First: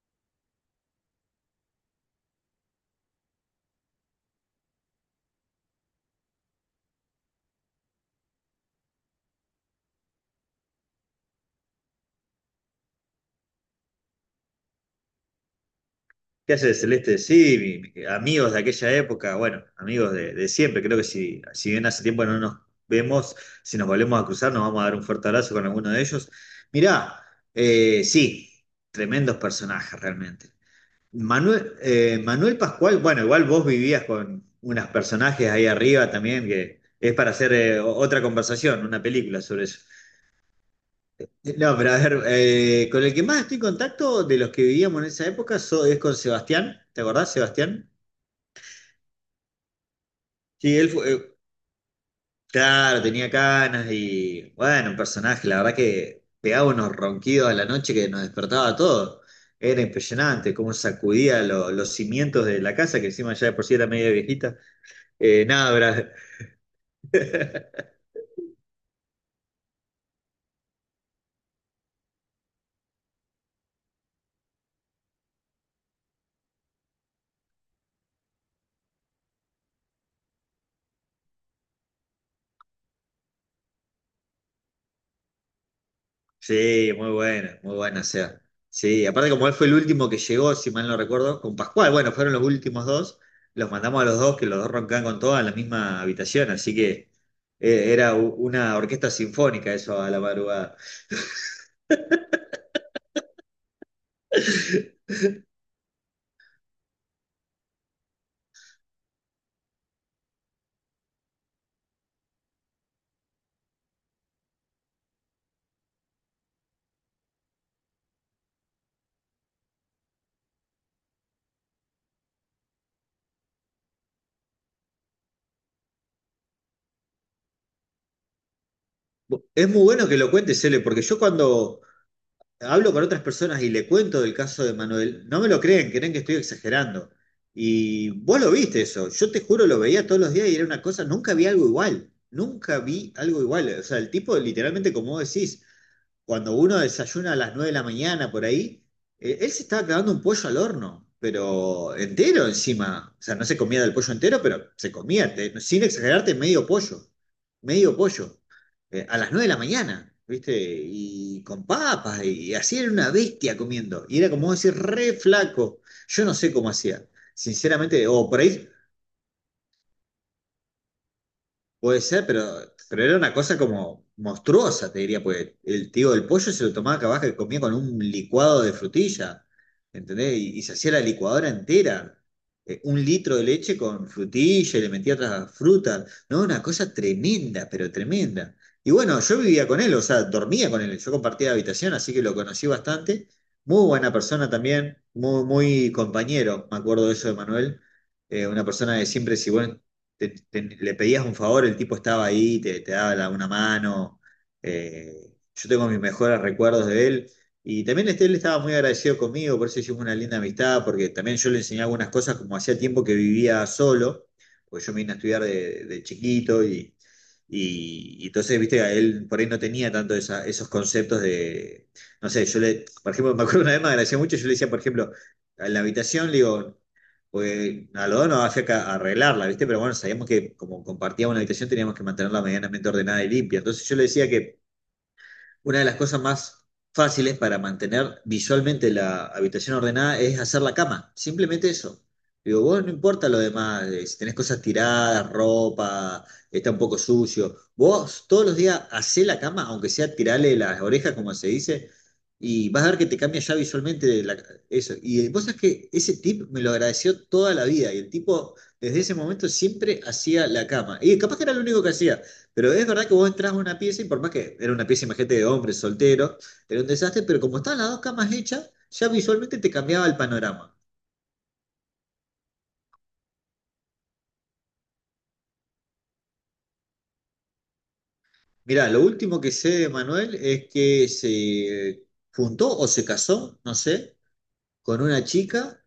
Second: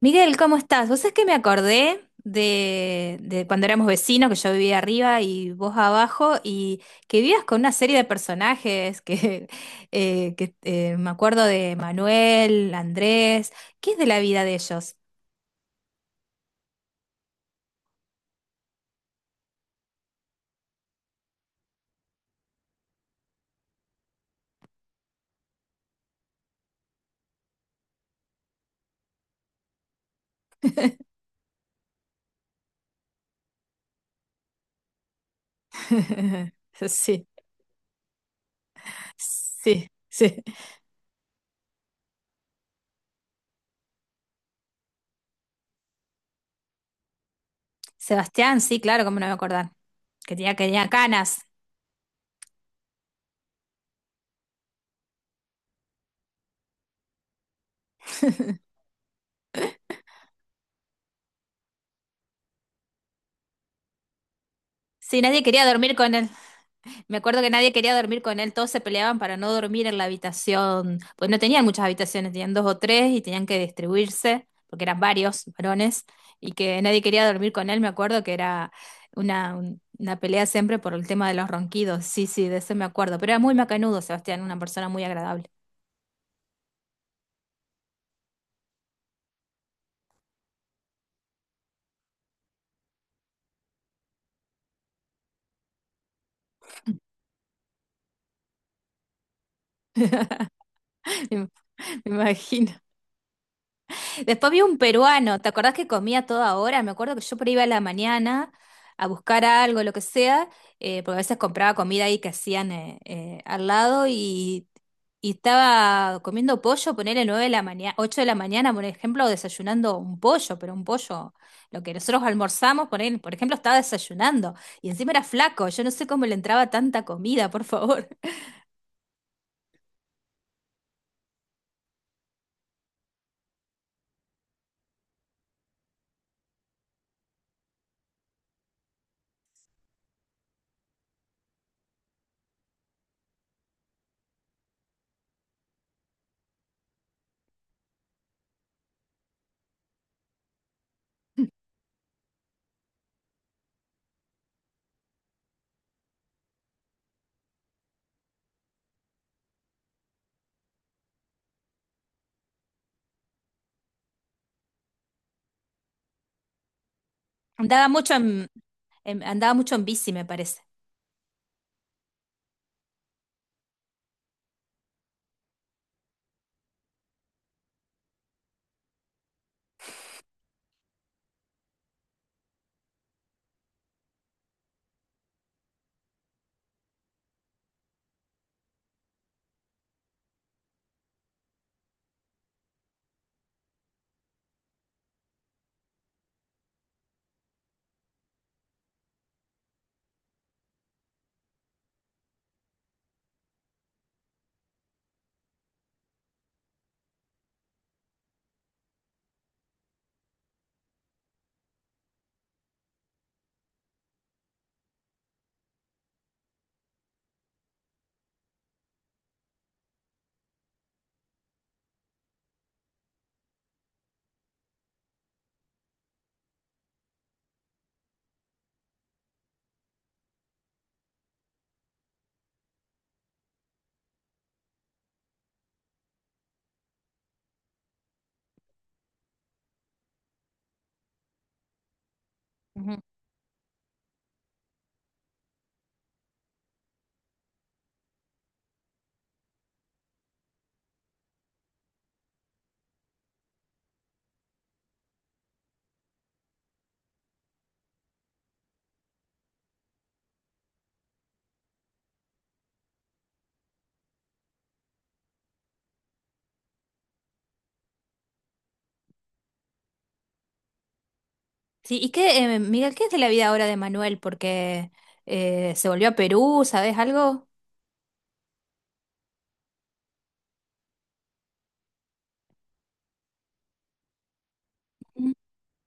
Miguel, ¿cómo estás? Vos sabés que me acordé de cuando éramos vecinos, que yo vivía arriba y vos abajo, y que vivías con una serie de personajes, que, me acuerdo de Manuel, Andrés, ¿qué es de la vida de ellos? ¿Qué haces, Celeste? Sí, amigos de aquella época, bueno, amigos de siempre. Creo que si bien hace tiempo no nos vemos, si nos volvemos a cruzar, nos vamos a dar un fuerte abrazo con alguno de ellos. Mirá, sí, tremendos personajes realmente. Manuel, Manuel Pascual, bueno, igual vos vivías con unos personajes ahí arriba también, que es Sí, para hacer otra conversación, una película sobre eso. sí, sí. No, pero a ver, con el que más estoy en contacto de los que vivíamos en esa época es con Sebastián. ¿Te acordás, Sebastián? Sebastián, sí, claro, cómo no me acordar, que tenía, que Sí, tenía él fue, canas. claro, tenía canas y bueno, un personaje, la verdad que pegaba unos ronquidos a la noche que nos despertaba a todos. Era impresionante cómo sacudía los cimientos de la casa, que encima ya de por sí era media viejita. Sí, nadie quería Nada, dormir Brad. con él. Me acuerdo que nadie quería dormir con él, todos se peleaban para no dormir en la habitación, pues no tenían muchas habitaciones, tenían dos o tres y tenían que distribuirse, porque eran varios varones, y que nadie quería dormir con él, me acuerdo que era una pelea siempre por el tema de los ronquidos, sí, sí, de eso me acuerdo, pero era muy macanudo, Sebastián, una persona muy agradable. Sí, muy buena, o sea. Sí, aparte como él fue el último que llegó, si mal no recuerdo, con Pascual, bueno, fueron los últimos dos, los mandamos a los dos, que los dos roncaban con todas en la misma habitación, así que era una orquesta sinfónica eso a la madrugada. me, me imagino. Después vi un peruano, ¿te acordás que comía a toda hora? Me acuerdo que yo por ahí iba a la mañana a buscar algo, lo que sea, porque a veces compraba comida ahí que hacían al lado y estaba comiendo pollo, ponerle 9 de la mañana, 8 de la mañana, por ejemplo, desayunando un pollo, pero un pollo, lo que nosotros almorzamos, poner, por ejemplo, estaba desayunando y encima era flaco, yo no sé cómo le entraba tanta comida, por favor. Es muy bueno que lo cuentes, Cele, porque yo cuando hablo con otras personas y le cuento del caso de Manuel, no me lo creen, creen que estoy exagerando. Y vos lo viste eso, yo te juro, lo veía todos los días y era una cosa, nunca vi algo igual, nunca vi algo igual. O sea, el tipo literalmente, como vos decís, cuando uno desayuna a las 9 de la mañana por ahí, él se estaba clavando un pollo al horno, pero entero encima. O sea, no se comía del pollo entero, pero se comía, sin exagerarte, medio pollo. Medio pollo. A las 9 de la mañana, ¿viste? Y con papas, y así era una bestia comiendo. Y era como decir, re flaco. Yo no sé cómo hacía. Andaba Sinceramente, mucho o por en, ahí. andaba mucho en bici, me parece. Puede ser, pero era una cosa como monstruosa, te diría, pues el tío del pollo se lo tomaba acá abajo y comía con un licuado de frutilla. ¿Entendés? Y se hacía la licuadora entera, 1 litro de leche con frutilla y le metía otras frutas, ¿no? Una cosa tremenda, pero tremenda. Y bueno, yo vivía con él, o sea, dormía con él, yo compartía habitación, así que lo conocí bastante. Muy buena persona también, muy, muy compañero, me acuerdo de eso de Manuel. Una persona que siempre, si vos le pedías un favor, el tipo estaba ahí, te daba una mano. eh, yo tengo mis mejores recuerdos de él. Y también este, él estaba muy agradecido conmigo, por eso hicimos una linda amistad, porque también yo le enseñé algunas cosas, como hacía tiempo que vivía solo, porque yo me vine a estudiar de chiquito y entonces, viste, a él por ahí no tenía tanto esos conceptos de, no sé, yo le, por ejemplo, me acuerdo una vez me agradecía mucho, yo le decía, por ejemplo, en la habitación, le digo, pues a algodón no hacía que arreglarla, ¿viste? Pero bueno, sabíamos que como compartíamos una habitación teníamos que mantenerla medianamente ordenada y limpia. Entonces yo le decía que una de las cosas más fáciles para mantener visualmente la habitación ordenada es hacer la cama, simplemente eso. Digo, vos no importa lo demás, si tenés cosas tiradas, ropa, está un poco sucio, vos todos los días hacé la cama, aunque sea tirarle las orejas, como se dice, y vas a ver que te cambia ya visualmente de eso. Y vos sabés que ese tip me lo agradeció toda la vida, y el tipo desde ese momento siempre hacía la cama, y capaz que era lo único que hacía. Pero es verdad que vos entras a una pieza y por más que era una pieza, imagínate, de hombres solteros, era un desastre, pero como estaban las dos camas hechas, ya visualmente te cambiaba el panorama. Sí, ¿y qué, Miguel, qué es de la vida ahora de Manuel? Porque se volvió a Perú, ¿sabes algo? Mirá, lo último que sé de Manuel es que se juntó o se casó, no sé, con una Mm. chica,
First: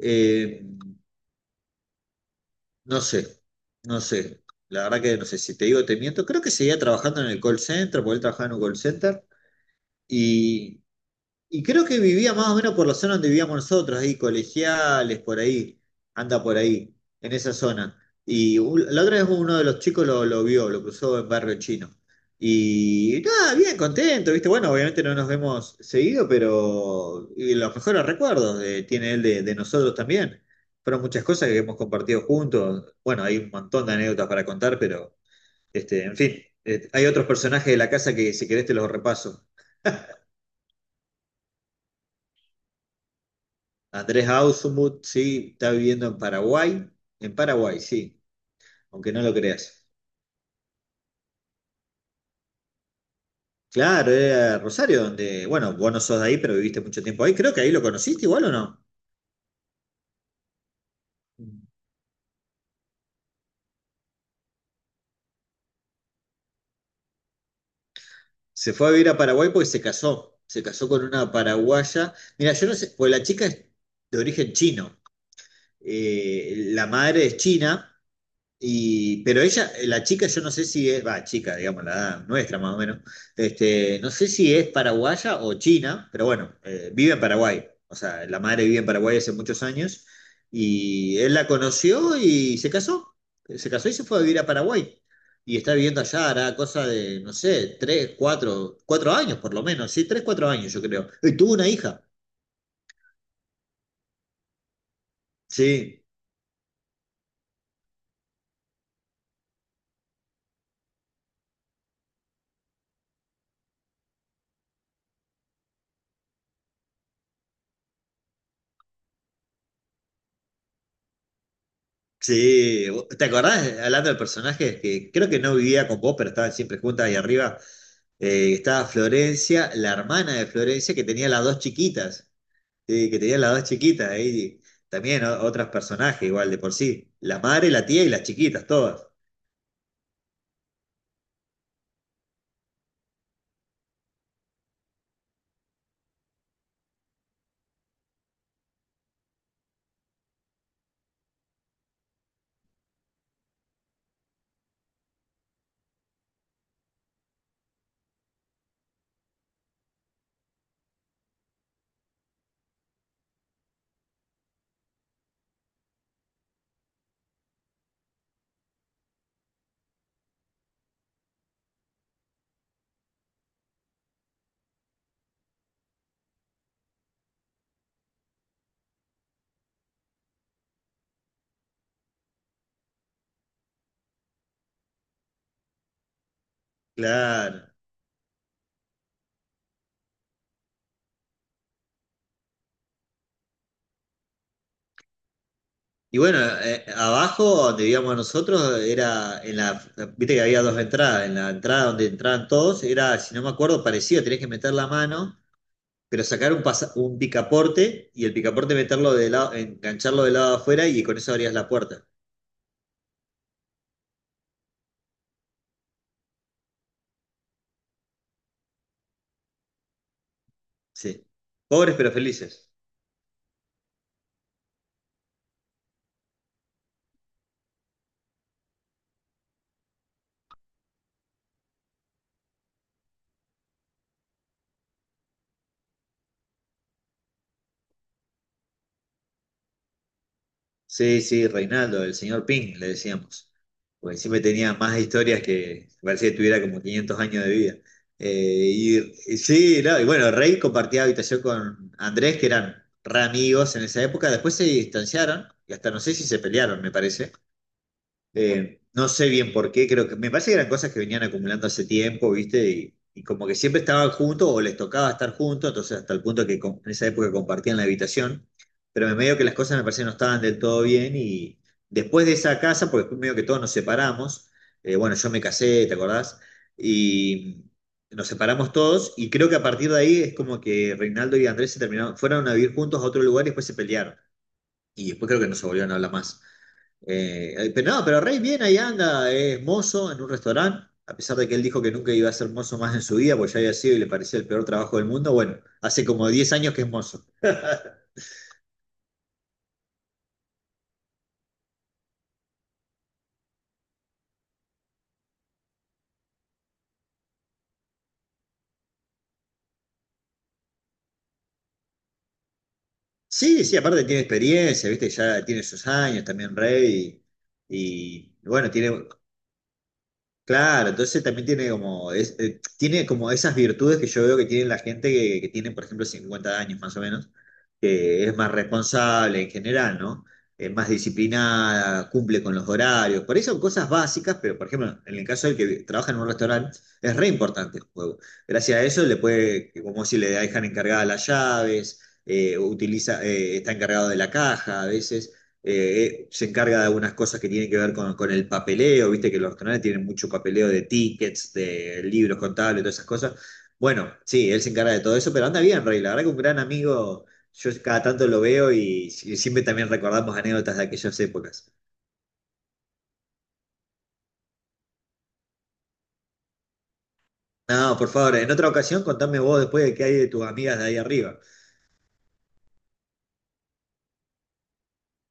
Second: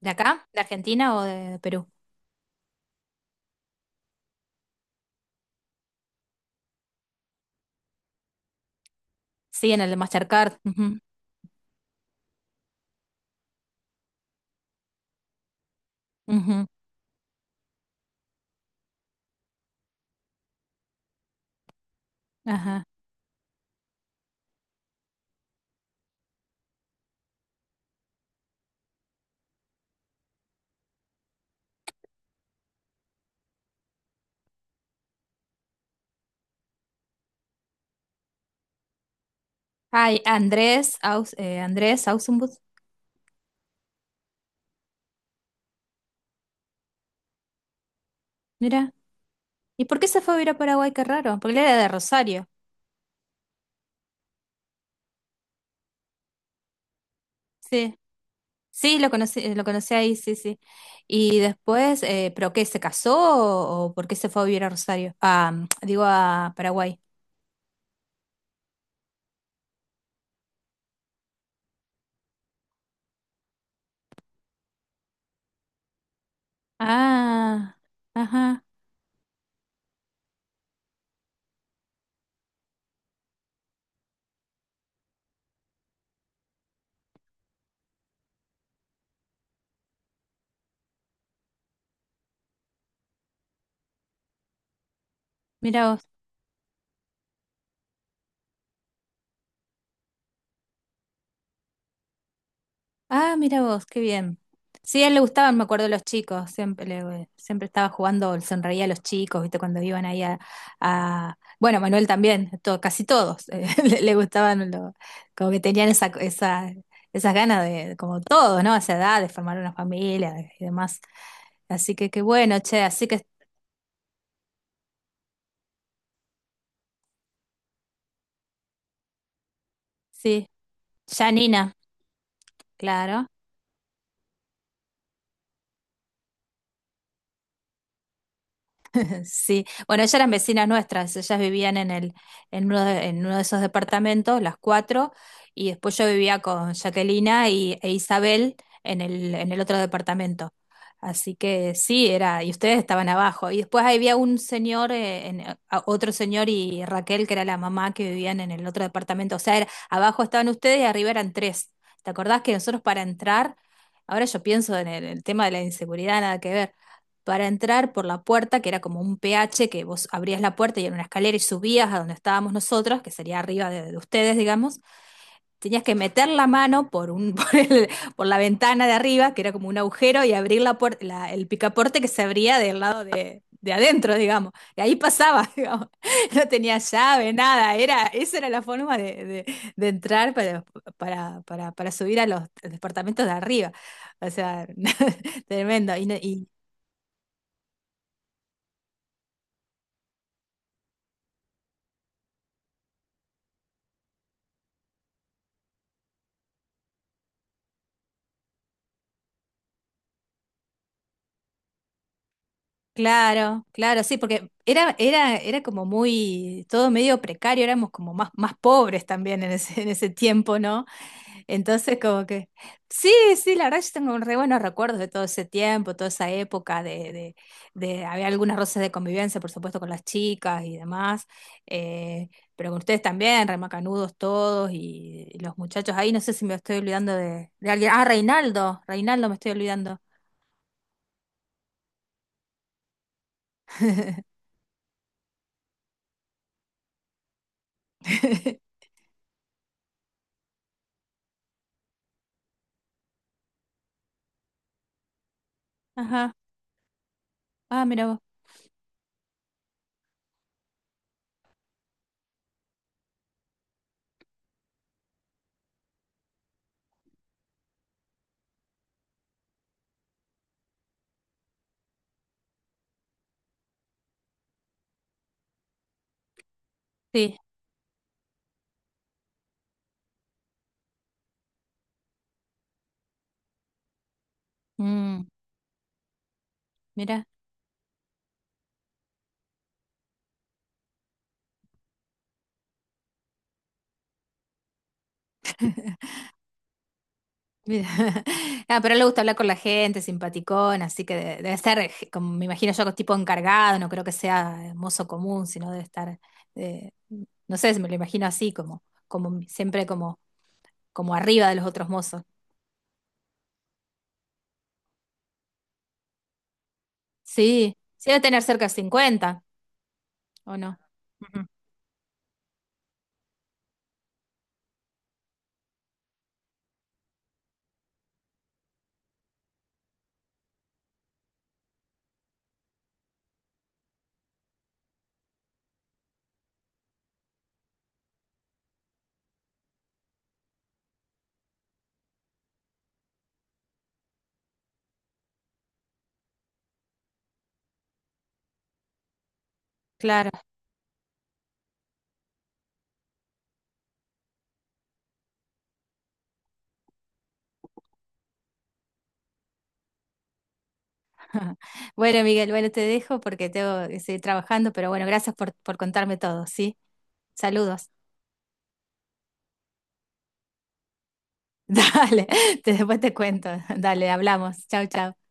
¿De acá? ¿De eh, Argentina o de Perú? no sé, no sé. La verdad que no sé, si te digo te miento, creo que seguía trabajando en el call center, porque él trabajaba en un call center, Sí, en el de Mastercard. y. Ujú, Y creo que vivía más o menos por la zona donde vivíamos nosotros, ahí, colegiales, por ahí, anda por ujú, ahí, en esa zona. Y la otra vez uno de los chicos lo vio, lo cruzó en Barrio Chino. ajá. Y nada, bien contento, ¿viste? Bueno, obviamente no nos vemos seguido, pero y los mejores recuerdos tiene él de nosotros también. Fueron muchas cosas que hemos compartido juntos. Bueno, hay un montón de anécdotas para contar, pero, este, en fin, hay otros personajes de la casa que si querés te los repaso. Ay, Andrés Ausenbus, Andrés Ausmuth, sí, está viviendo en Paraguay. En Paraguay, sí, mira. aunque no lo ¿Y creas. por qué se fue a vivir a Paraguay? Qué raro, porque él era de Rosario. Claro, era Rosario, donde, bueno, vos no sos de ahí, pero viviste mucho tiempo ahí. Creo que ahí lo Sí, conociste igual o no. sí, lo conocí ahí, sí, sí. Y después, ¿pero qué? ¿Se casó o por qué se fue a vivir a Rosario? Ah, digo, a Paraguay. Se fue a vivir a Paraguay porque se casó. Se casó con una paraguaya. Mira, yo no sé, pues la chica es de origen chino. La madre es Ah, china. ajá, Y, pero ella, la chica, yo no sé si es, va, chica, digamos, la edad nuestra más o menos, este, no sé si es paraguaya o china, pero bueno, vive en Paraguay, o sea, la madre vive en Paraguay hace muchos años, y él la conoció y se casó y se fue a vivir a Paraguay, y está mira viviendo vos. allá, hará cosa de, no sé, tres, cuatro, cuatro años por lo menos, sí, tres, cuatro años yo creo, y tuvo una hija, Ah, mira vos, qué bien. Sí, a él le gustaban, me acuerdo, los sí. chicos. Siempre estaba jugando, le sonreía a los chicos, ¿viste? Cuando iban ahí. Bueno, Manuel también, casi todos. Le gustaban, como que tenían esas ganas de, como todos, ¿no? A esa edad, de formar una familia y demás. Así que qué bueno, che, Sí, así que ¿te acordás, hablando de personajes, que creo que no vivía con vos, pero estaban siempre juntas ahí arriba? Estaba Florencia, la hermana de sí, Florencia, que tenía ya las dos Nina, chiquitas, sí, que claro. tenía las dos chiquitas ahí. También otros personajes igual de por sí. La madre, la tía y las chiquitas, todas. Sí, bueno, ellas eran vecinas nuestras, ellas vivían en uno de esos departamentos, las cuatro, y después yo vivía con Jaquelina e Isabel en el otro departamento. Así que sí, era, y ustedes estaban abajo. Y después había un señor, otro señor y Raquel, que era la mamá que vivían en el otro departamento. O sea, abajo estaban ustedes y arriba eran tres. ¿Te acordás que nosotros para entrar, ahora yo pienso en el tema de la inseguridad, nada que ver, para entrar por la puerta, que era como un PH, que vos abrías la puerta y era una escalera y subías a donde estábamos nosotros, que sería arriba de ustedes, digamos, tenías que meter la mano por la ventana de arriba, que era como un agujero, y abrir la puerta, el picaporte que se abría del lado de adentro, digamos. Y ahí pasaba, digamos. No tenía llave, Claro. nada. Esa era la forma de entrar para, para subir a los departamentos de arriba. O sea, tremendo. Y bueno, abajo donde vivíamos nosotros era en la, viste que había dos entradas, en la entrada donde entraban todos era, si no me acuerdo, parecido, tenés que meter la mano pero sacar un, un picaporte y el picaporte meterlo de lado, engancharlo del lado afuera y con eso abrías la puerta. Claro, claro, sí, porque era como muy, todo medio precario, éramos como más, pobres también en ese tiempo, ¿no? Sí. Pobres Entonces, pero como que, felices. sí, sí, la verdad yo tengo re buenos recuerdos de todo ese tiempo, toda esa época. Había algunas roces de convivencia, por supuesto, con las chicas y demás, eh, pero con ustedes también, remacanudos todos y los muchachos ahí, no sé si me estoy olvidando de alguien, ah, Reinaldo me estoy olvidando. Sí, sí, Reinaldo, el señor Ping, le decíamos. Porque siempre tenía más historias que parecía que tuviera como 500 años de vida. Eh, y sí, no, y bueno, Rey compartía habitación con Andrés, que eran re amigos en esa época. Después se distanciaron y hasta no sé si Ajá, se pelearon, me parece. ah, mira vos. No sé bien por qué, creo que me parece que eran cosas que venían acumulando hace tiempo, ¿viste? Y como que siempre estaban juntos o les tocaba estar juntos, entonces hasta el punto que en esa época compartían la habitación, pero me medio que las cosas me parece que no estaban del todo bien y después de esa casa, porque después medio que todos nos separamos, bueno, yo me casé, ¿te acordás? Sí. Y nos separamos todos y creo que a partir de ahí es como que Reinaldo y Andrés se terminaron, fueron a vivir juntos a otro lugar y después se pelearon y Mm, después creo que no se volvieron a hablar más. mira, Pero no, pero Rey bien ahí anda, es mozo en un restaurante, a pesar de que él dijo que nunca iba a ser mozo más en su vida, porque ya había sido y le parecía el peor trabajo del mundo. Bueno, hace como 10 años que es mozo. mira. Ah, pero a él le gusta hablar con la gente, simpaticón, así que debe ser, como me imagino yo, tipo encargado, no creo que sea mozo común, sino debe estar, eh, no sé, me lo imagino así, como siempre como arriba de los otros mozos. Sí, sí, aparte tiene experiencia, viste, ya tiene sus años también Rey, Sí, sí y, debe tener y cerca de bueno, tiene. 50, ¿o no? Claro, entonces también Ujú. tiene como, tiene como esas virtudes que yo veo que tiene la gente que, tiene, por ejemplo, 50 años más o menos, que es más responsable en general, ¿no? Es más disciplinada, cumple con los horarios. Por ahí son cosas básicas, pero por ejemplo, en el caso del que trabaja en un restaurante, es re importante el juego. Gracias a eso le puede, como si le dejan encargada las llaves, utiliza, está encargado de la caja a veces se encarga de algunas cosas que tienen que ver con, el papeleo, viste que los canales tienen mucho Claro. papeleo de tickets, de libros contables, todas esas cosas. Bueno, sí, él se encarga de todo eso, pero anda bien, Rey, la verdad que un gran amigo, yo cada tanto lo veo y siempre también recordamos anécdotas de aquellas épocas. Bueno, Miguel, bueno, te dejo porque tengo que seguir trabajando, pero bueno, gracias por contarme todo, ¿sí? Saludos. No, por favor, en otra ocasión contame vos después de qué hay de tus amigas de ahí arriba. Dale, después te cuento. Dale, hablamos. Chau, chau.